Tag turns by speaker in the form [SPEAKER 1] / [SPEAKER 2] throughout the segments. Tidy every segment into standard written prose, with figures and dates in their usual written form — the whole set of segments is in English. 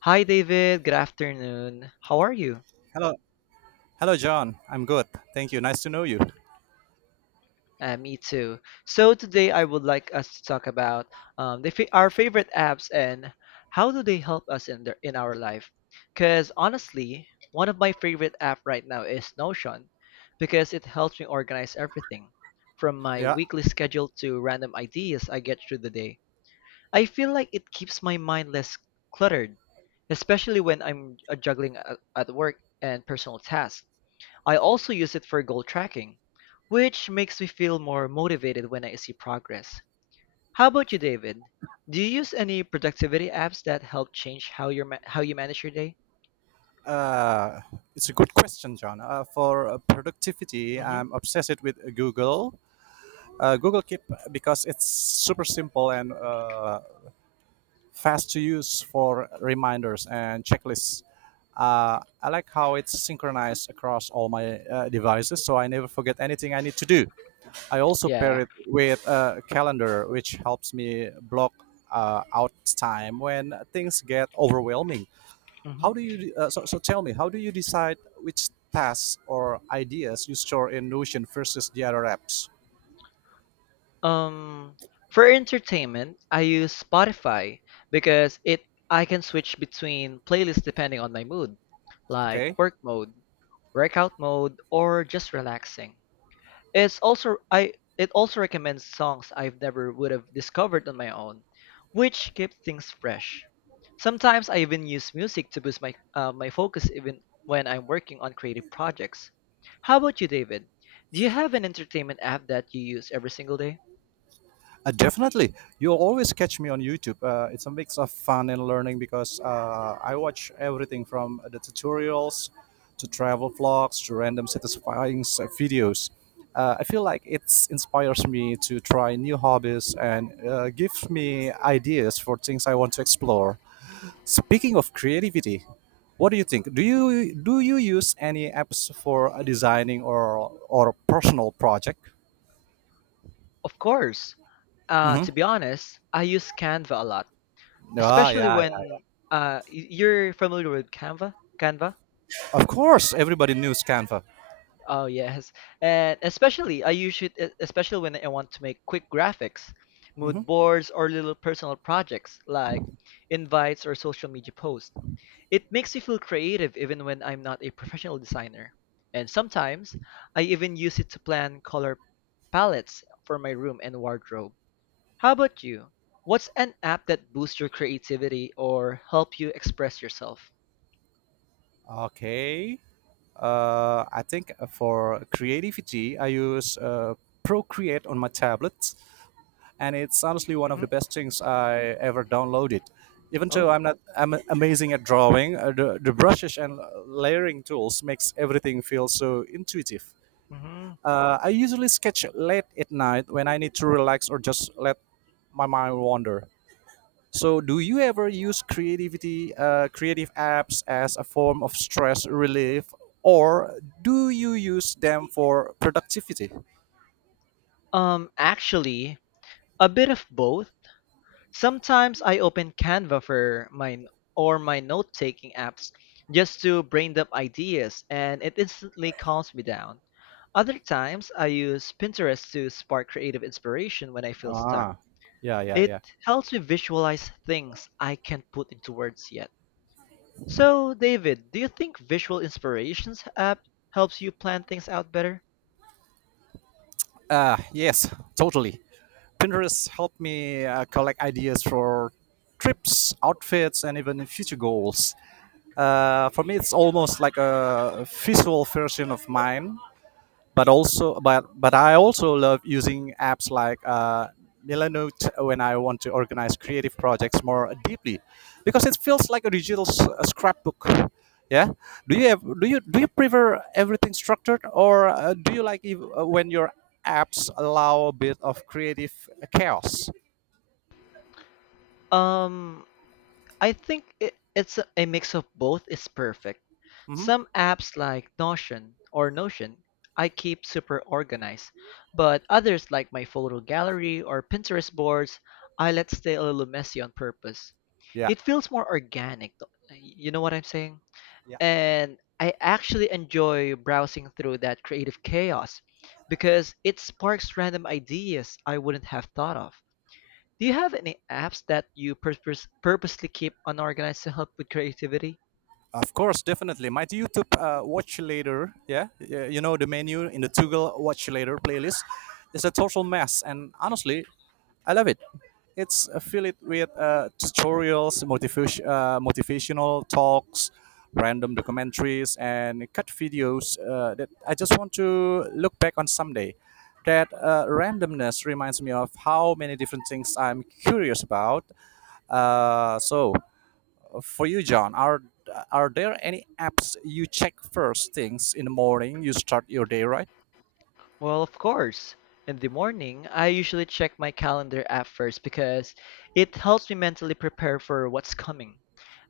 [SPEAKER 1] Hi David, good afternoon. How are you?
[SPEAKER 2] Hello, hello, John. I'm good. Thank you. Nice to know you.
[SPEAKER 1] Me too. So today I would like us to talk about our favorite apps and how do they help us in our life. Because honestly, one of my favorite app right now is Notion because it helps me organize everything from my
[SPEAKER 2] Yeah,
[SPEAKER 1] weekly schedule to random ideas I get through the day. I feel like it keeps my mind less cluttered, especially when I'm juggling at work and personal tasks. I also use it for goal tracking, which makes me feel more motivated when I see progress. How about you, David? Do you use any productivity apps that help change how you manage your day?
[SPEAKER 2] uh, it's a good question, John. For productivity,
[SPEAKER 1] Hmm.
[SPEAKER 2] I'm obsessed with Google. Google Keep because it's super simple and fast to use for reminders and checklists. I like how it's synchronized across all my devices, so I never forget anything I need to do. I also
[SPEAKER 1] Yeah.
[SPEAKER 2] pair it with a calendar, which helps me block out time when things get overwhelming.
[SPEAKER 1] Hmm.
[SPEAKER 2] How do you? So tell me, how do you decide which tasks or ideas you store in Notion versus the other apps?
[SPEAKER 1] Um, for entertainment, I use Spotify because it I can switch between playlists depending on my mood, like
[SPEAKER 2] Okay.
[SPEAKER 1] work mode, workout mode, or just relaxing. It's also I it also recommends songs I've never would have discovered on my own, which keep things fresh. Sometimes I even use music to boost my my focus even when I'm working on creative projects. How about you, David? Do you have an entertainment app that you use every single day?
[SPEAKER 2] Definitely, you'll always catch me on YouTube. It's a mix of fun and learning because I watch everything from the tutorials to travel vlogs to random satisfying videos. I feel like it inspires me to try new hobbies and gives me ideas for things I want to explore. Speaking of creativity, what do you think? Do you use any apps for designing or personal project?
[SPEAKER 1] Of course.
[SPEAKER 2] Mm-hmm.
[SPEAKER 1] To be honest, I use Canva a lot.
[SPEAKER 2] Ah,
[SPEAKER 1] Especially
[SPEAKER 2] yeah, yeah.
[SPEAKER 1] when you're familiar with Canva.
[SPEAKER 2] Of course, everybody knew Canva.
[SPEAKER 1] Oh yes, and especially especially when I want to make quick graphics,
[SPEAKER 2] Mhm.
[SPEAKER 1] mood boards, or little personal projects like invites or social media posts. It makes me feel creative even when I'm not a professional designer. And sometimes I even use it to plan color palettes for my room and wardrobe. How about you? What's an app that boosts your creativity or help you express yourself?
[SPEAKER 2] Okay. I think for creativity, I use Procreate on my tablet, and it's honestly one of
[SPEAKER 1] Hmm.
[SPEAKER 2] the best things I ever downloaded. Even though
[SPEAKER 1] Oh.
[SPEAKER 2] I'm not I'm amazing at drawing, the brushes and layering tools makes everything feel so intuitive.
[SPEAKER 1] Hmm.
[SPEAKER 2] I usually sketch late at night when I need to relax or just let my mind wander. So, do you ever use creative apps as a form of stress relief, or do you use them for productivity?
[SPEAKER 1] Actually, a bit of both. Sometimes I open Canva for my or my note-taking apps just to brain dump ideas, and it instantly calms me down. Other times, I use Pinterest to spark creative inspiration when I feel stuck.
[SPEAKER 2] Ah, yeah, yeah,
[SPEAKER 1] It
[SPEAKER 2] yeah.
[SPEAKER 1] helps me visualize things I can't put into words yet. So, David, do you think visual inspirations app helps you plan things out better?
[SPEAKER 2] Yes, totally. Pinterest helped me collect ideas for trips, outfits, and even future goals. For me, it's almost like a visual version of mine. But I also love using apps like Milanote when I want to organize creative projects more deeply because it feels like a digital a scrapbook. Yeah. Do you prefer everything structured, or do you like if, when your apps allow a bit of creative chaos?
[SPEAKER 1] Um, I think it's a mix of both is perfect.
[SPEAKER 2] Hmm.
[SPEAKER 1] Some apps like Notion I keep super organized, but others like my photo gallery or Pinterest boards I let stay a little messy on purpose.
[SPEAKER 2] Yeah,
[SPEAKER 1] It feels more organic, you know what I'm saying?
[SPEAKER 2] yeah.
[SPEAKER 1] And I actually enjoy browsing through that creative chaos because it sparks random ideas I wouldn't have thought of. Do you have any apps that you purposely keep unorganized to help with creativity?
[SPEAKER 2] Of course, definitely my YouTube watch later. Yeah, you know, the menu in the toggle watch later playlist is a total mess, and honestly I love it. It's fill it with tutorials, motivational talks, random documentaries, and cut videos that I just want to look back on someday. That randomness reminds me of how many different things I'm curious about. So, for you, John, are there any apps you check first things in the morning? You start your day right?
[SPEAKER 1] Well, of course. In the morning, I usually check my calendar app first because it helps me mentally prepare for what's coming.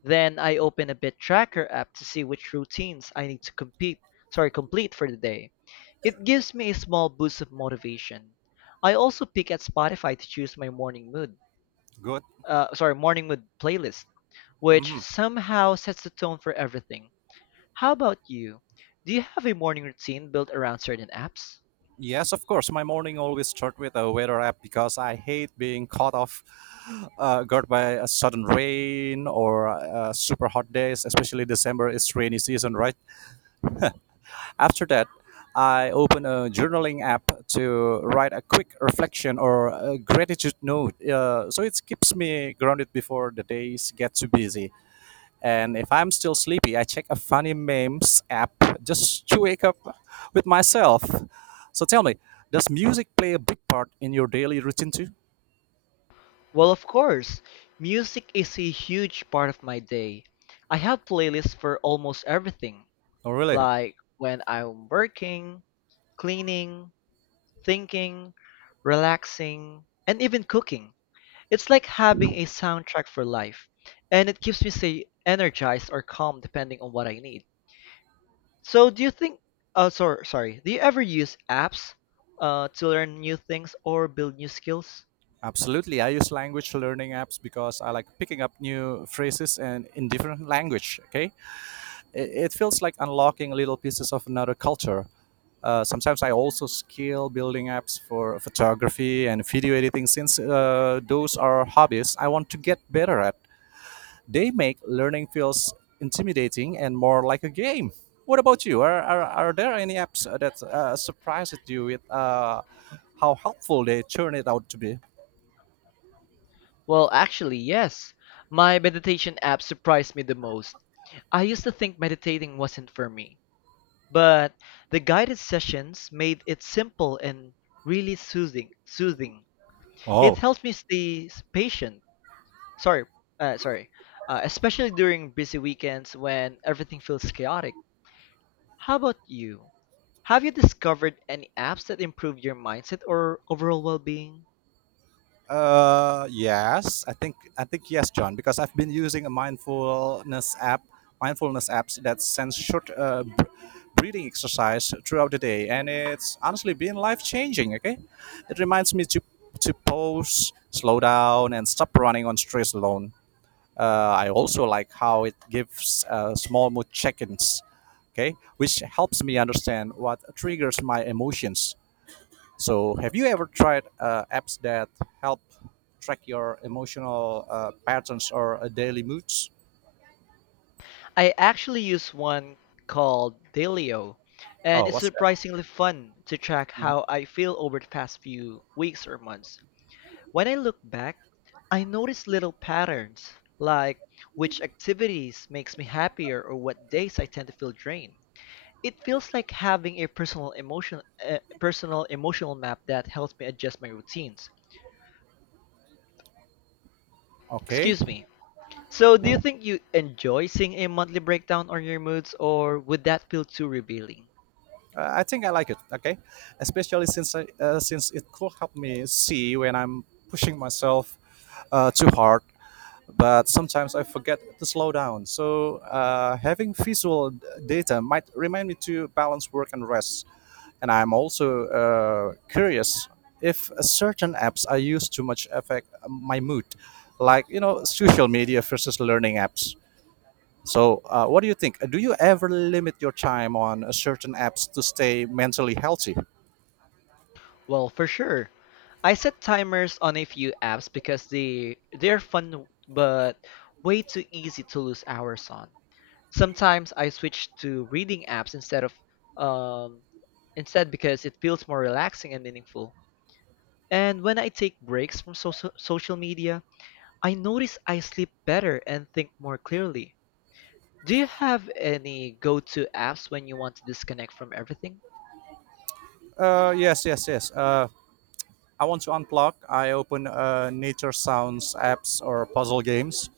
[SPEAKER 1] Then I open a bit tracker app to see which routines I need to complete for the day. It gives me a small boost of motivation. I also pick at Spotify to choose my
[SPEAKER 2] Good.
[SPEAKER 1] morning mood playlist, which
[SPEAKER 2] Mhm.
[SPEAKER 1] somehow sets the tone for everything. How about you? Do you have a morning routine built around certain apps?
[SPEAKER 2] Yes, of course. My morning always start with a weather app because I hate being caught off guard by a sudden rain or super hot days, especially December is rainy season, right? After that, I open a journaling app to write a quick reflection or a gratitude note. So it keeps me grounded before the days get too busy. And if I'm still sleepy, I check a funny memes app just to wake up with myself. So tell me, does music play a big part in your daily routine too?
[SPEAKER 1] Well, of course, music is a huge part of my day. I have playlists for almost everything,
[SPEAKER 2] Oh, really?
[SPEAKER 1] like when I'm working, cleaning, thinking, relaxing, and even cooking. It's like having a soundtrack for life, and it keeps me say energized or calm depending on what I need. So, do you think? Sorry, sorry. Do you ever use apps to learn new things or build new skills?
[SPEAKER 2] Absolutely. I use language learning apps because I like picking up new phrases and in different language. Okay, it feels like unlocking little pieces of another culture. Sometimes I also skill building apps for photography and video editing since those are hobbies I want to get better at. They make learning feels intimidating and more like a game. What about you? Are there any apps that surprised you with how helpful they turn it out to be?
[SPEAKER 1] Well, actually, yes. My meditation app surprised me the most. I used to think meditating wasn't for me, but the guided sessions made it simple and really Soothing. It
[SPEAKER 2] Oh.
[SPEAKER 1] helps me stay patient. Sorry, sorry. Especially during busy weekends when everything feels chaotic. How about you? Have you discovered any apps that improve your mindset or overall well-being?
[SPEAKER 2] Yes, I think yes, John, because I've been using mindfulness apps that sends short breathing exercise throughout the day, and it's honestly been life changing. Okay, it reminds me to pause, slow down, and stop running on stress alone. I also like how it gives small mood check-ins, okay, which helps me understand what triggers my emotions. So, have you ever tried apps that help track your emotional patterns or daily moods?
[SPEAKER 1] I actually use one called Dailyo, and
[SPEAKER 2] Oh,
[SPEAKER 1] it's
[SPEAKER 2] what's that?
[SPEAKER 1] surprisingly fun to track
[SPEAKER 2] Mhm.
[SPEAKER 1] how I feel over the past few weeks or months. When I look back, I notice little patterns, like which activities makes me happier or what days I tend to feel drained. It feels like having a personal emotion personal emotional map that helps me adjust my routines.
[SPEAKER 2] Okay,
[SPEAKER 1] Excuse me. So, do you think you enjoy seeing a monthly breakdown on your moods or would that feel too revealing?
[SPEAKER 2] I think I like it. Okay, especially since since it could help me see when I'm pushing myself too hard, but sometimes I forget to slow down. So having visual data might remind me to balance work and rest. And I'm also curious if certain apps I use too much affect my mood, like social media versus learning apps. So what do you think? Do you ever limit your time on certain apps to stay mentally healthy?
[SPEAKER 1] Well, for sure. I set timers on a few apps because they're fun but way too easy to lose hours on. Sometimes I switch to reading apps instead of um instead because it feels more relaxing and meaningful. And when I take breaks from social media, I notice I sleep better and think more clearly. Do you have any go-to apps when you want to disconnect from everything?
[SPEAKER 2] Yes, yes, yes. I want to unplug. I open nature sounds apps or puzzle games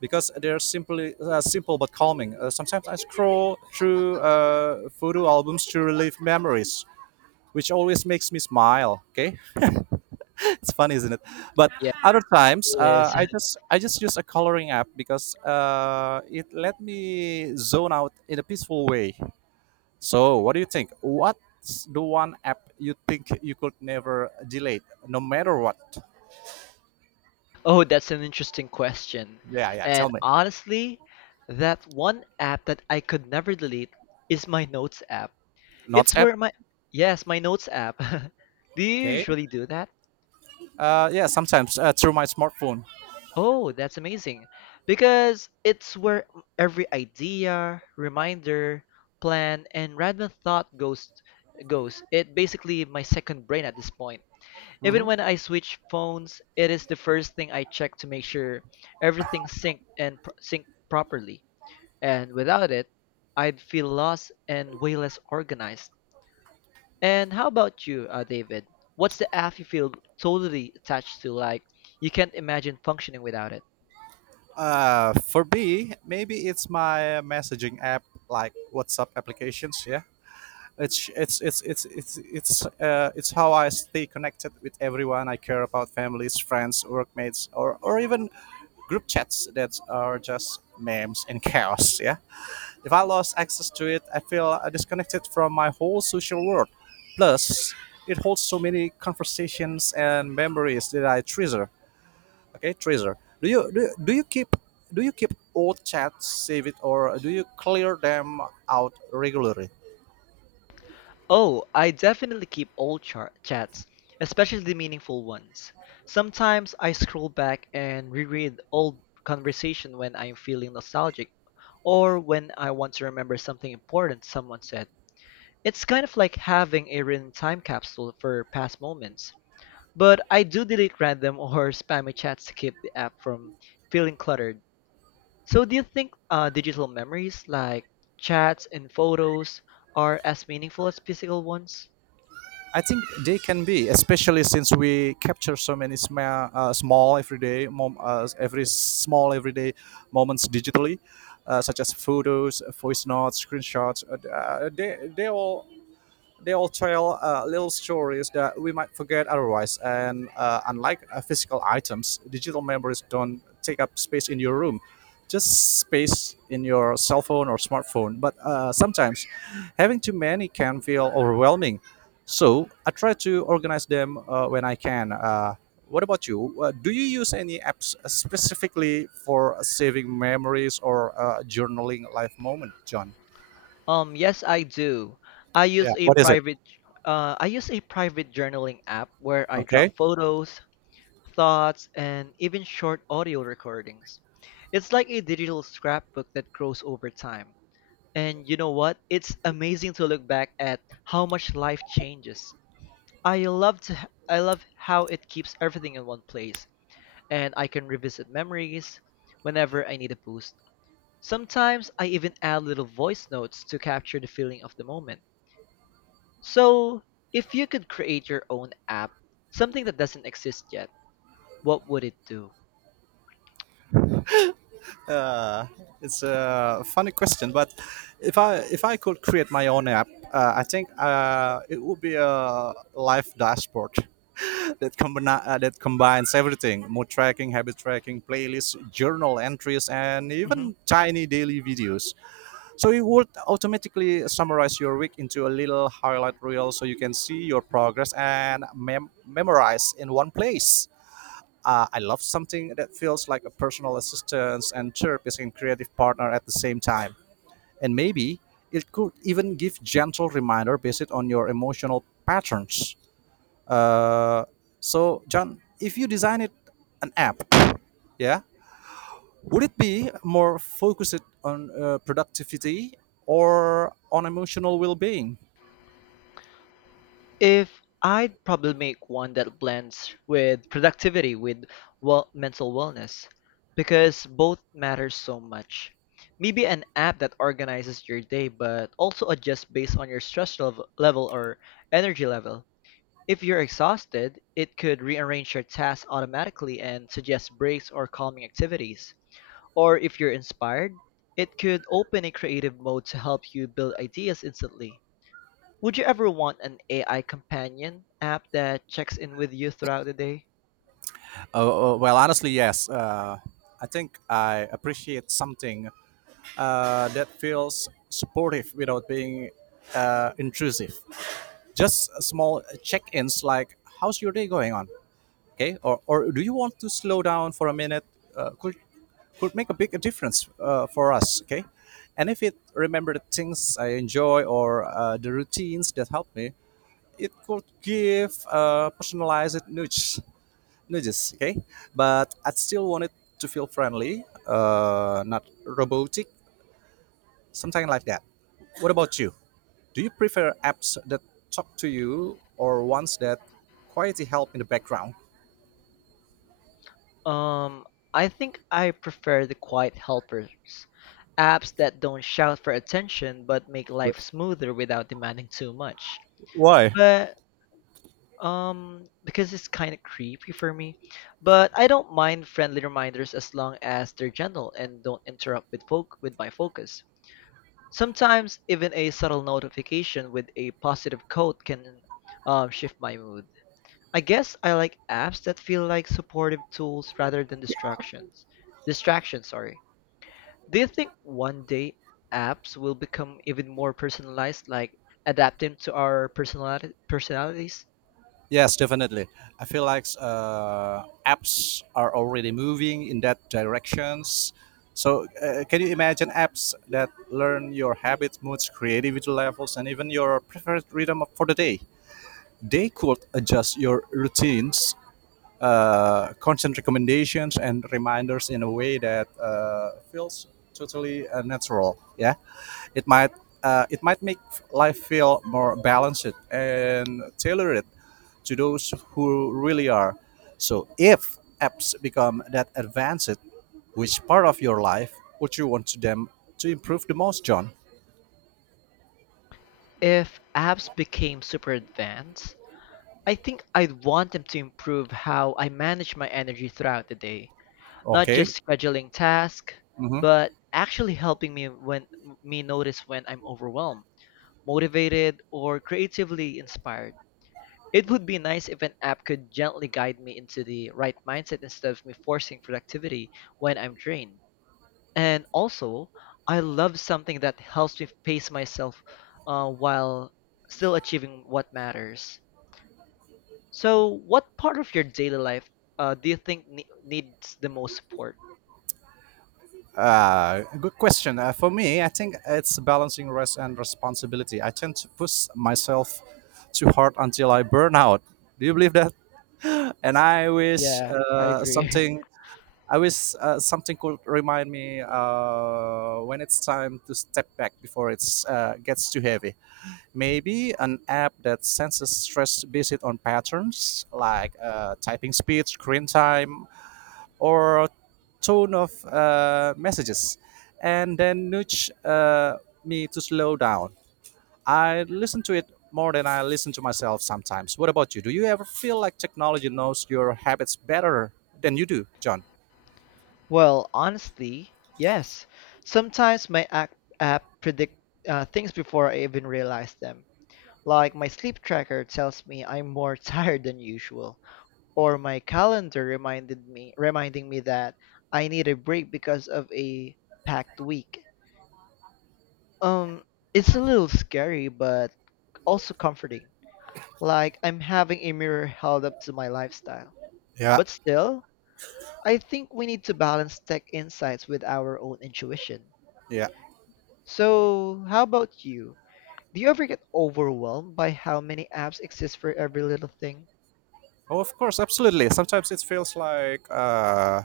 [SPEAKER 2] because they're simply simple but calming. Sometimes I scroll through photo albums to relive memories, which always makes me smile. Okay. It's funny, isn't it? But
[SPEAKER 1] Yeah,
[SPEAKER 2] other times,
[SPEAKER 1] it is.
[SPEAKER 2] I just use a coloring app because it let me zone out in a peaceful way. So, what do you think? What's the one app you think you could never delete, no matter what?
[SPEAKER 1] Oh, that's an interesting question.
[SPEAKER 2] Yeah, yeah. Tell
[SPEAKER 1] And
[SPEAKER 2] me.
[SPEAKER 1] honestly, that one app that I could never delete is my notes app.
[SPEAKER 2] Notes
[SPEAKER 1] It's
[SPEAKER 2] app.
[SPEAKER 1] where my Yes, my notes app. Do you
[SPEAKER 2] Okay.
[SPEAKER 1] usually do that?
[SPEAKER 2] Yeah, sometimes through my smartphone.
[SPEAKER 1] Oh, that's amazing. Because it's where every idea, reminder, plan, and random thought goes. It basically my second brain at this point. Even
[SPEAKER 2] Mhm.
[SPEAKER 1] when I switch phones, it is the first thing I check to make sure everything synced properly. And without it, I'd feel lost and way less organized. And how about you, David? What's the app you feel totally attached to? Like you can't imagine functioning without it.
[SPEAKER 2] For me, maybe it's my messaging app, like WhatsApp applications. Yeah, it's how I stay connected with everyone I care about, families, friends, workmates, or even group chats that are just memes and chaos. Yeah, if I lost access to it, I feel disconnected from my whole social world. Plus, it holds so many conversations and memories that I treasure. Okay, treasure. Do you keep old chats, save it, or do you clear them out regularly?
[SPEAKER 1] Oh, I definitely keep chats, especially the meaningful ones. Sometimes I scroll back and reread old conversation when I'm feeling nostalgic or when I want to remember something important someone said. It's kind of like having a written time capsule for past moments. But I do delete random or spammy chats to keep the app from feeling cluttered. So do you think digital memories like chats and photos are as meaningful as physical ones?
[SPEAKER 2] I think they can be, especially since we capture so many small everyday moments digitally, such as photos, voice notes, screenshots. They all tell little stories that we might forget otherwise. And unlike physical items, digital memories don't take up space in your room, just space in your cell phone or smartphone. But sometimes having too many can feel overwhelming. So I try to organize them when I can. What about you? Do you use any apps specifically for saving memories or journaling life moment, John?
[SPEAKER 1] Yes, I do. I
[SPEAKER 2] Yeah.
[SPEAKER 1] use a
[SPEAKER 2] What is it?
[SPEAKER 1] private I use a private journaling app where I drop
[SPEAKER 2] Okay.
[SPEAKER 1] photos, thoughts, and even short audio recordings. It's like a digital scrapbook that grows over time. And you know what? It's amazing to look back at how much life changes. I love how it keeps everything in one place and I can revisit memories whenever I need a boost. Sometimes I even add little voice notes to capture the feeling of the moment. So, if you could create your own app, something that doesn't exist yet, what would it do?
[SPEAKER 2] Uh, it's a funny question, but if I could create my own app, I think it would be a life dashboard that that combines everything: mood tracking, habit tracking, playlists, journal entries, and
[SPEAKER 1] Hmm.
[SPEAKER 2] even tiny daily videos. So it would automatically summarize your week into a little highlight reel, so you can see your progress and memorize in one place. I love something that feels like a personal assistant and therapist and creative partner at the same time. And maybe it could even give gentle reminder based on your emotional patterns. Uh, so, John, if you design it an app, yeah, would it be more focused on productivity or on emotional well-being?
[SPEAKER 1] If I'd probably make one that blends with productivity with well mental wellness because both matter so much. Maybe an app that organizes your day but also adjusts based on your level or energy level. If you're exhausted, it could rearrange your tasks automatically and suggest breaks or calming activities. Or if you're inspired, it could open a creative mode to help you build ideas instantly. Would you ever want an AI companion app that checks in with you throughout the day?
[SPEAKER 2] Well, honestly, yes. I think I appreciate something that feels supportive without being intrusive. Just small check-ins like, "How's your day going on?" Okay, or do you want to slow down for a minute? Uh, could could make a big difference for us. Okay, and if it remember the things I enjoy or the routines that help me, it could give personalized nudges. Okay, but I still want it to feel friendly, not robotic. Something like that. What about you? Do you prefer apps that talk to you or ones that quietly help in the background?
[SPEAKER 1] Um, I think I prefer the quiet helpers, apps that don't shout for attention but make life smoother without demanding too much.
[SPEAKER 2] Why?
[SPEAKER 1] But because it's kind of creepy for me. But I don't mind friendly reminders as long as they're gentle and don't interrupt with my focus. Sometimes even a subtle notification with a positive quote can shift my mood. I guess I like apps that feel like supportive tools rather than distractions. Distractions, sorry. Do you think one day apps will become even more personalized, like adapting to our personality personalities?
[SPEAKER 2] Yes, definitely. I feel like apps are already moving in that directions. So, can you imagine apps that learn your habits, moods, creativity levels, and even your preferred rhythm for the day? They could adjust your routines, content recommendations and reminders in a way that feels totally natural. Yeah, it might it might make life feel more balanced and tailored to those who really are. So if apps become that advanced, which part of your life would you want them to improve the most, John?
[SPEAKER 1] If apps became super advanced, I think I'd want them to improve how I manage my energy throughout the day, not just
[SPEAKER 2] Okay.
[SPEAKER 1] scheduling tasks,
[SPEAKER 2] Mm-hmm.
[SPEAKER 1] but actually helping me when me notice when I'm overwhelmed, motivated, or creatively inspired. It would be nice if an app could gently guide me into the right mindset instead of me forcing productivity when I'm drained. And also, I love something that helps me pace myself while still achieving what matters. So, what part of your daily life do you think needs the most support?
[SPEAKER 2] Good question. For me, I think it's balancing rest and responsibility. I tend to push myself too hard until I burn out. Do you believe that? And I wish
[SPEAKER 1] Yeah, I agree.
[SPEAKER 2] something. I wish something could remind me when it's time to step back before it gets too heavy. Maybe an app that senses stress based on patterns like typing speed, screen time, or tone of messages, and then nudge me to slow down. I listen to it more than I listen to myself sometimes. What about you? Do you ever feel like technology knows your habits better than you do, John?
[SPEAKER 1] Well, honestly, yes. Sometimes my app predict things before I even realize them. Like my sleep tracker tells me I'm more tired than usual, or my calendar reminded me reminding me that I need a break because of a packed week. Um, it's a little scary but also comforting. Like I'm having a mirror held up to my lifestyle.
[SPEAKER 2] Yeah,
[SPEAKER 1] But still, I think we need to balance tech insights with our own intuition.
[SPEAKER 2] yeah.
[SPEAKER 1] So, how about you? Do you ever get overwhelmed by how many apps exist for every little thing?
[SPEAKER 2] Oh, of course, absolutely. Sometimes it feels like uh,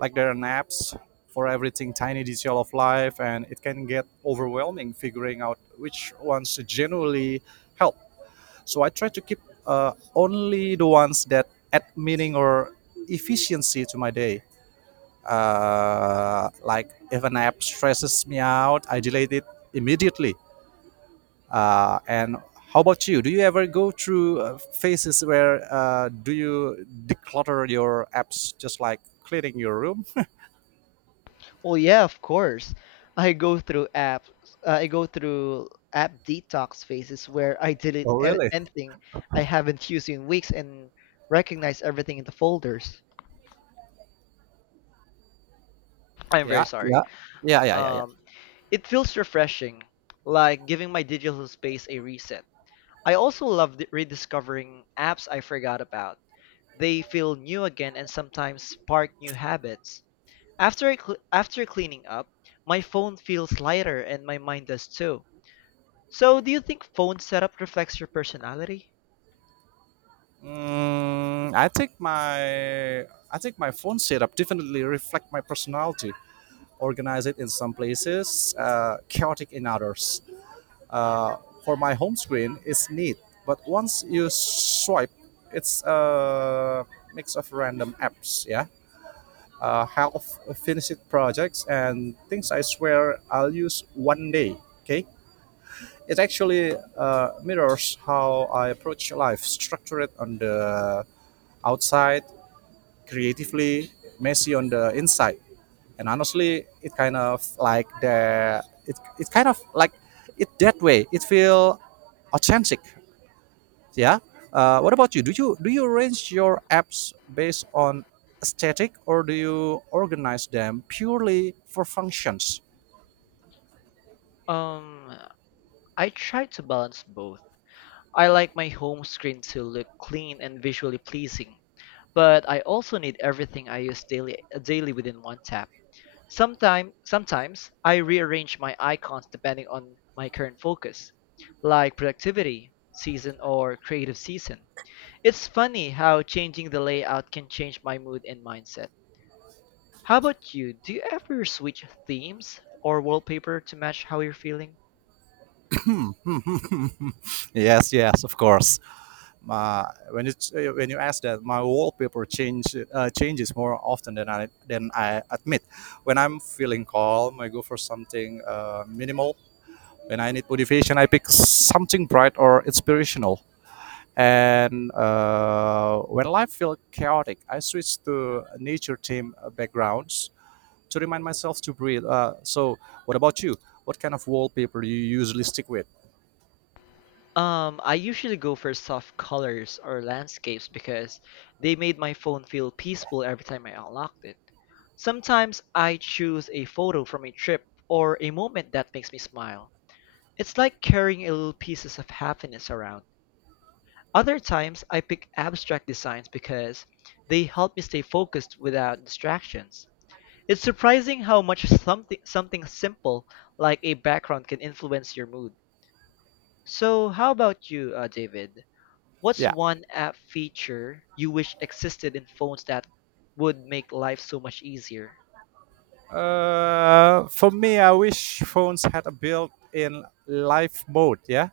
[SPEAKER 2] like there are naps for everything tiny detail of life, and it can get overwhelming figuring out which ones to genuinely help. So I try to keep only the ones that add meaning or efficiency to my day. Like if an app stresses me out, I delete it immediately. And how about you? Do you ever go through phases where do you declutter your apps just like cleaning your room?
[SPEAKER 1] Well, yeah, of course. I go through apps. I go through app detox phases where I delete
[SPEAKER 2] Oh, really?
[SPEAKER 1] anything I haven't used in weeks and recognize everything in the folders. I'm very
[SPEAKER 2] Yeah,
[SPEAKER 1] sorry.
[SPEAKER 2] yeah, yeah, yeah, yeah, yeah.
[SPEAKER 1] Um, it feels refreshing, like giving my digital space a reset. I also love rediscovering apps I forgot about. They feel new again and sometimes spark new habits. After cleaning up, my phone feels lighter and my mind does too. So, do you think phone setup reflects your personality?
[SPEAKER 2] Mm, I think my phone setup definitely reflect my personality. Organized in some places, chaotic in others. Uh, for my home screen, it's neat, but once you swipe, it's a mix of random apps. Yeah, half finished projects and things I swear I'll use one day. Okay, it actually mirrors how I approach life, structure it on the outside, creatively messy on the inside, and honestly it, it kind of like it that way. It feel authentic. Yeah. What about you? Do you arrange your apps based on aesthetic, or do you organize them purely for functions?
[SPEAKER 1] Um, I try to balance both. I like my home screen to look clean and visually pleasing, but I also need everything I use daily within one tap. Sometimes I rearrange my icons depending on my current focus, like productivity, season, or creative season. It's funny how changing the layout can change my mood and mindset. How about you? Do you ever switch themes or wallpaper to match how you're feeling?
[SPEAKER 2] Yes, yes, of course. My when it's When you ask that, my wallpaper change, changes more often than I admit. When I'm feeling calm, I go for something minimal. When I need motivation, I pick something bright or inspirational. And when life feels chaotic, I switch to nature theme backgrounds to remind myself to breathe. So, what about you? What kind of wallpaper do you usually stick with?
[SPEAKER 1] I usually go for soft colors or landscapes because they made my phone feel peaceful every time I unlocked it. Sometimes I choose a photo from a trip or a moment that makes me smile. It's like carrying a little pieces of happiness around. Other times I pick abstract designs because they help me stay focused without distractions. It's surprising how much something simple like a background can influence your mood. So, how about you, David? What's
[SPEAKER 2] Yeah.
[SPEAKER 1] one app feature you wish existed in phones that would make life so much easier?
[SPEAKER 2] For me, I wish phones had a built-in life mode. Yeah,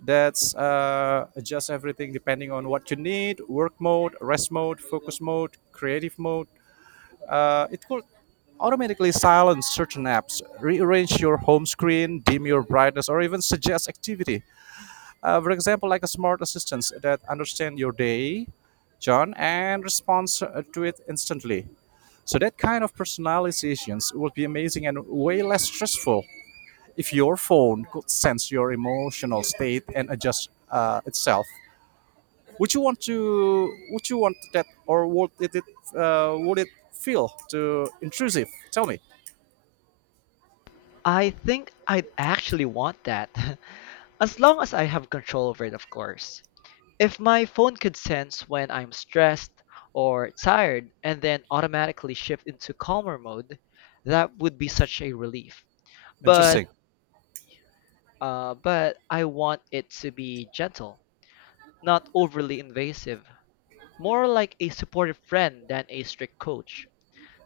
[SPEAKER 2] that's adjust everything depending on what you need: work mode, rest mode, focus mode, creative mode. It could automatically silence certain apps, rearrange your home screen, dim your brightness, or even suggest activity. For example, like a smart assistant that understands your day, John, and responds to it instantly. So that kind of personalizations would be amazing and way less stressful if your phone could sense your emotional state and adjust itself. Would you want to? Would you want that, or would it? Would it feel too intrusive? Tell me.
[SPEAKER 1] I think I'd actually want that. As long as I have control over it, of course. If my phone could sense when I'm stressed or tired and then automatically shift into calmer mode, that would be such a relief. But
[SPEAKER 2] Interesting.
[SPEAKER 1] but I want it to be gentle, not overly invasive, more like a supportive friend than a strict coach.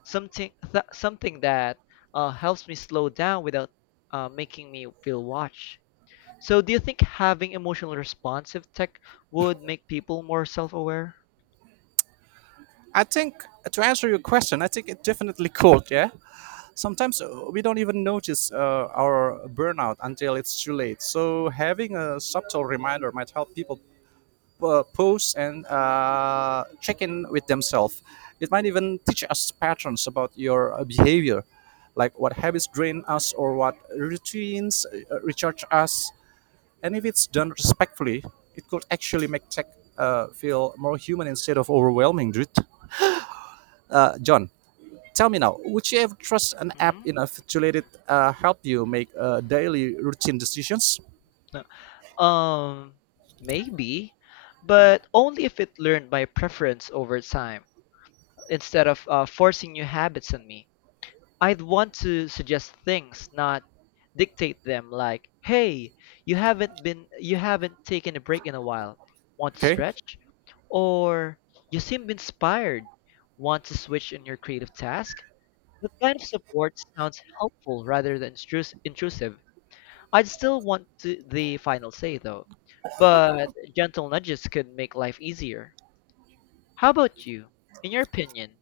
[SPEAKER 1] Something that helps me slow down without making me feel watched. So, do you think having emotional responsive tech would make people more self-aware?
[SPEAKER 2] I think to answer your question, I think it definitely could. Yeah. Sometimes we don't even notice our burnout until it's too late. So having a subtle reminder might help people pause and check in with themselves. It might even teach us patterns about your behavior, like what habits drain us or what routines recharge us. And if it's done respectfully, it could actually make tech feel more human instead of overwhelming, dude. John, tell me now, would you ever trust an app
[SPEAKER 1] Hmm?
[SPEAKER 2] enough to let it help you make daily routine decisions?
[SPEAKER 1] No. Um, maybe, but only if it learned my preference over time, instead of forcing new habits on me. I'd want to suggest things, not dictate them like, "Hey, you haven't taken a break in a while. Want to
[SPEAKER 2] Okay.
[SPEAKER 1] stretch?" Or, "You seem inspired. Want to switch in your creative task?" That kind of support sounds helpful rather than intrusive. I'd still want to, the final say though, but gentle nudges could make life easier. How about you? In your opinion,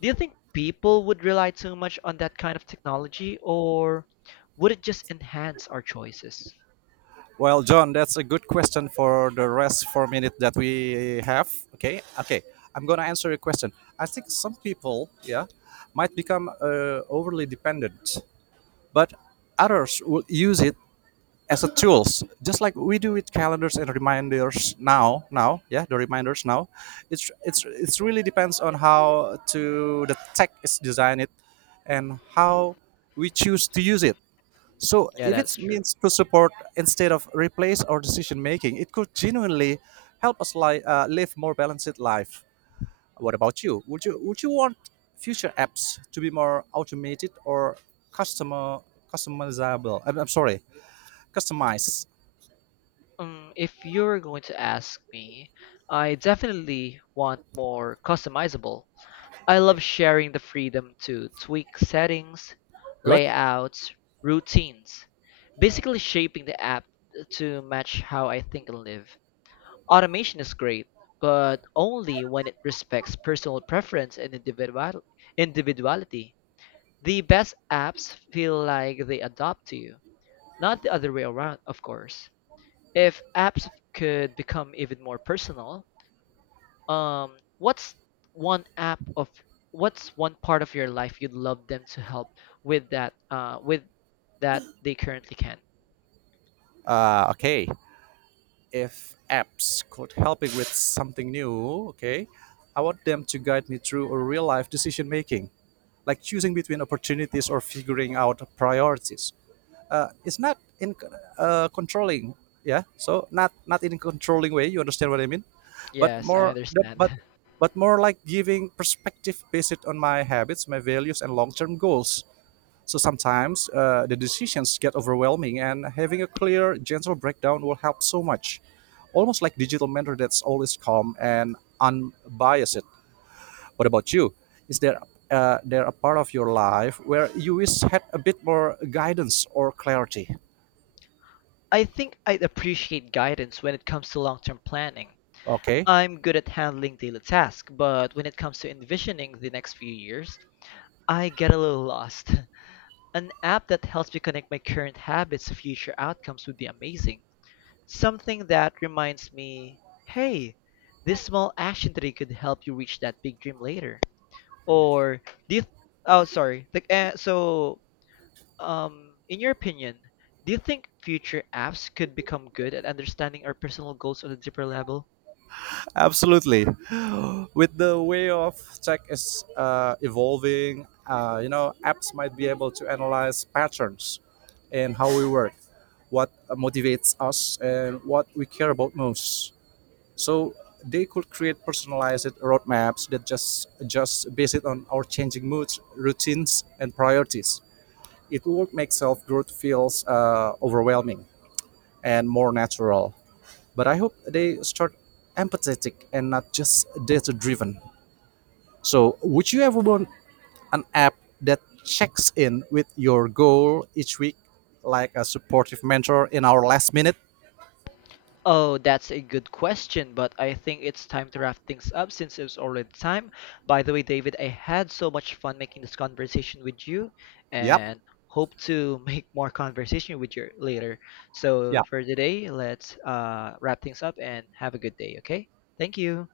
[SPEAKER 1] do you think people would rely too much on that kind of technology or would it just enhance our choices?
[SPEAKER 2] Well, John, that's a good question for the rest 4 minutes that we have. Okay, okay, I'm gonna answer your question. I think some people, yeah, might become overly dependent, but others will use it as a tools, just like we do with calendars and reminders now. Now, yeah, the reminders now. It's really depends on how to the tech is designed it, and
[SPEAKER 1] Mhm.
[SPEAKER 2] how we choose to use it. So
[SPEAKER 1] Yeah,
[SPEAKER 2] if
[SPEAKER 1] that's
[SPEAKER 2] it
[SPEAKER 1] true.
[SPEAKER 2] means to support instead of replace our decision making, it could genuinely help us live more balanced life. What about you? Would you want future apps to be more automated or customer customizable? I'm sorry, customized.
[SPEAKER 1] If you're going to ask me, I definitely want more customizable. I love sharing the freedom to tweak settings,
[SPEAKER 2] Good.
[SPEAKER 1] layouts, routines, basically shaping the app to match how I think and live. Automation is great, but only when it respects personal preference and individuality. The best apps feel like they adapt to you, not the other way around, of course. If apps could become even more personal, um, what's one app of what's one part of your life you'd love them to help with that they currently can?
[SPEAKER 2] Okay. If apps could help me with something new, okay, I want them to guide me through a real life decision making, like choosing between opportunities or figuring out priorities. It's not in controlling yeah so Not in controlling way, you understand what I mean? but
[SPEAKER 1] Yes,
[SPEAKER 2] more
[SPEAKER 1] I
[SPEAKER 2] the-
[SPEAKER 1] understand.
[SPEAKER 2] but but more like giving perspective based on my habits, my values, and long-term goals. So sometimes the decisions get overwhelming, and having a clear gentle breakdown will help so much, almost like digital mentor that's always calm and unbiased. What about you? Is there a part of your life where you wish had a bit more guidance or clarity?
[SPEAKER 1] I think I'd appreciate guidance when it comes to long-term planning.
[SPEAKER 2] Okay,
[SPEAKER 1] I'm good at handling daily tasks, but when it comes to envisioning the next few years, I get a little lost. An app that helps me connect my current habits to future outcomes would be amazing. Something that reminds me, hey, this small action today could help you reach that big dream later. Or, do you, th- oh, sorry. Like, so, In your opinion, do you think future apps could become good at understanding our personal goals on a deeper level?
[SPEAKER 2] absolutely. With the way of tech is evolving, you know, apps might be able to analyze patterns in how we work, what motivates us, and what we care about most. So they could create personalized roadmaps that just based it on our changing moods, routines, and priorities. It would make self growth feels overwhelming and more natural, but I hope they start empathetic and not just data driven. So, would you ever want an app that checks in with your goal each week, like a supportive mentor in our last minute?
[SPEAKER 1] Oh, that's a good question, but I think it's time to wrap things up since it's already time. By the way, David, I had so much fun making this conversation with you
[SPEAKER 2] Yep.
[SPEAKER 1] and hope to make more conversation with you later. So
[SPEAKER 2] Yeah.
[SPEAKER 1] for today, let's wrap things up and have a good day, okay? Thank you.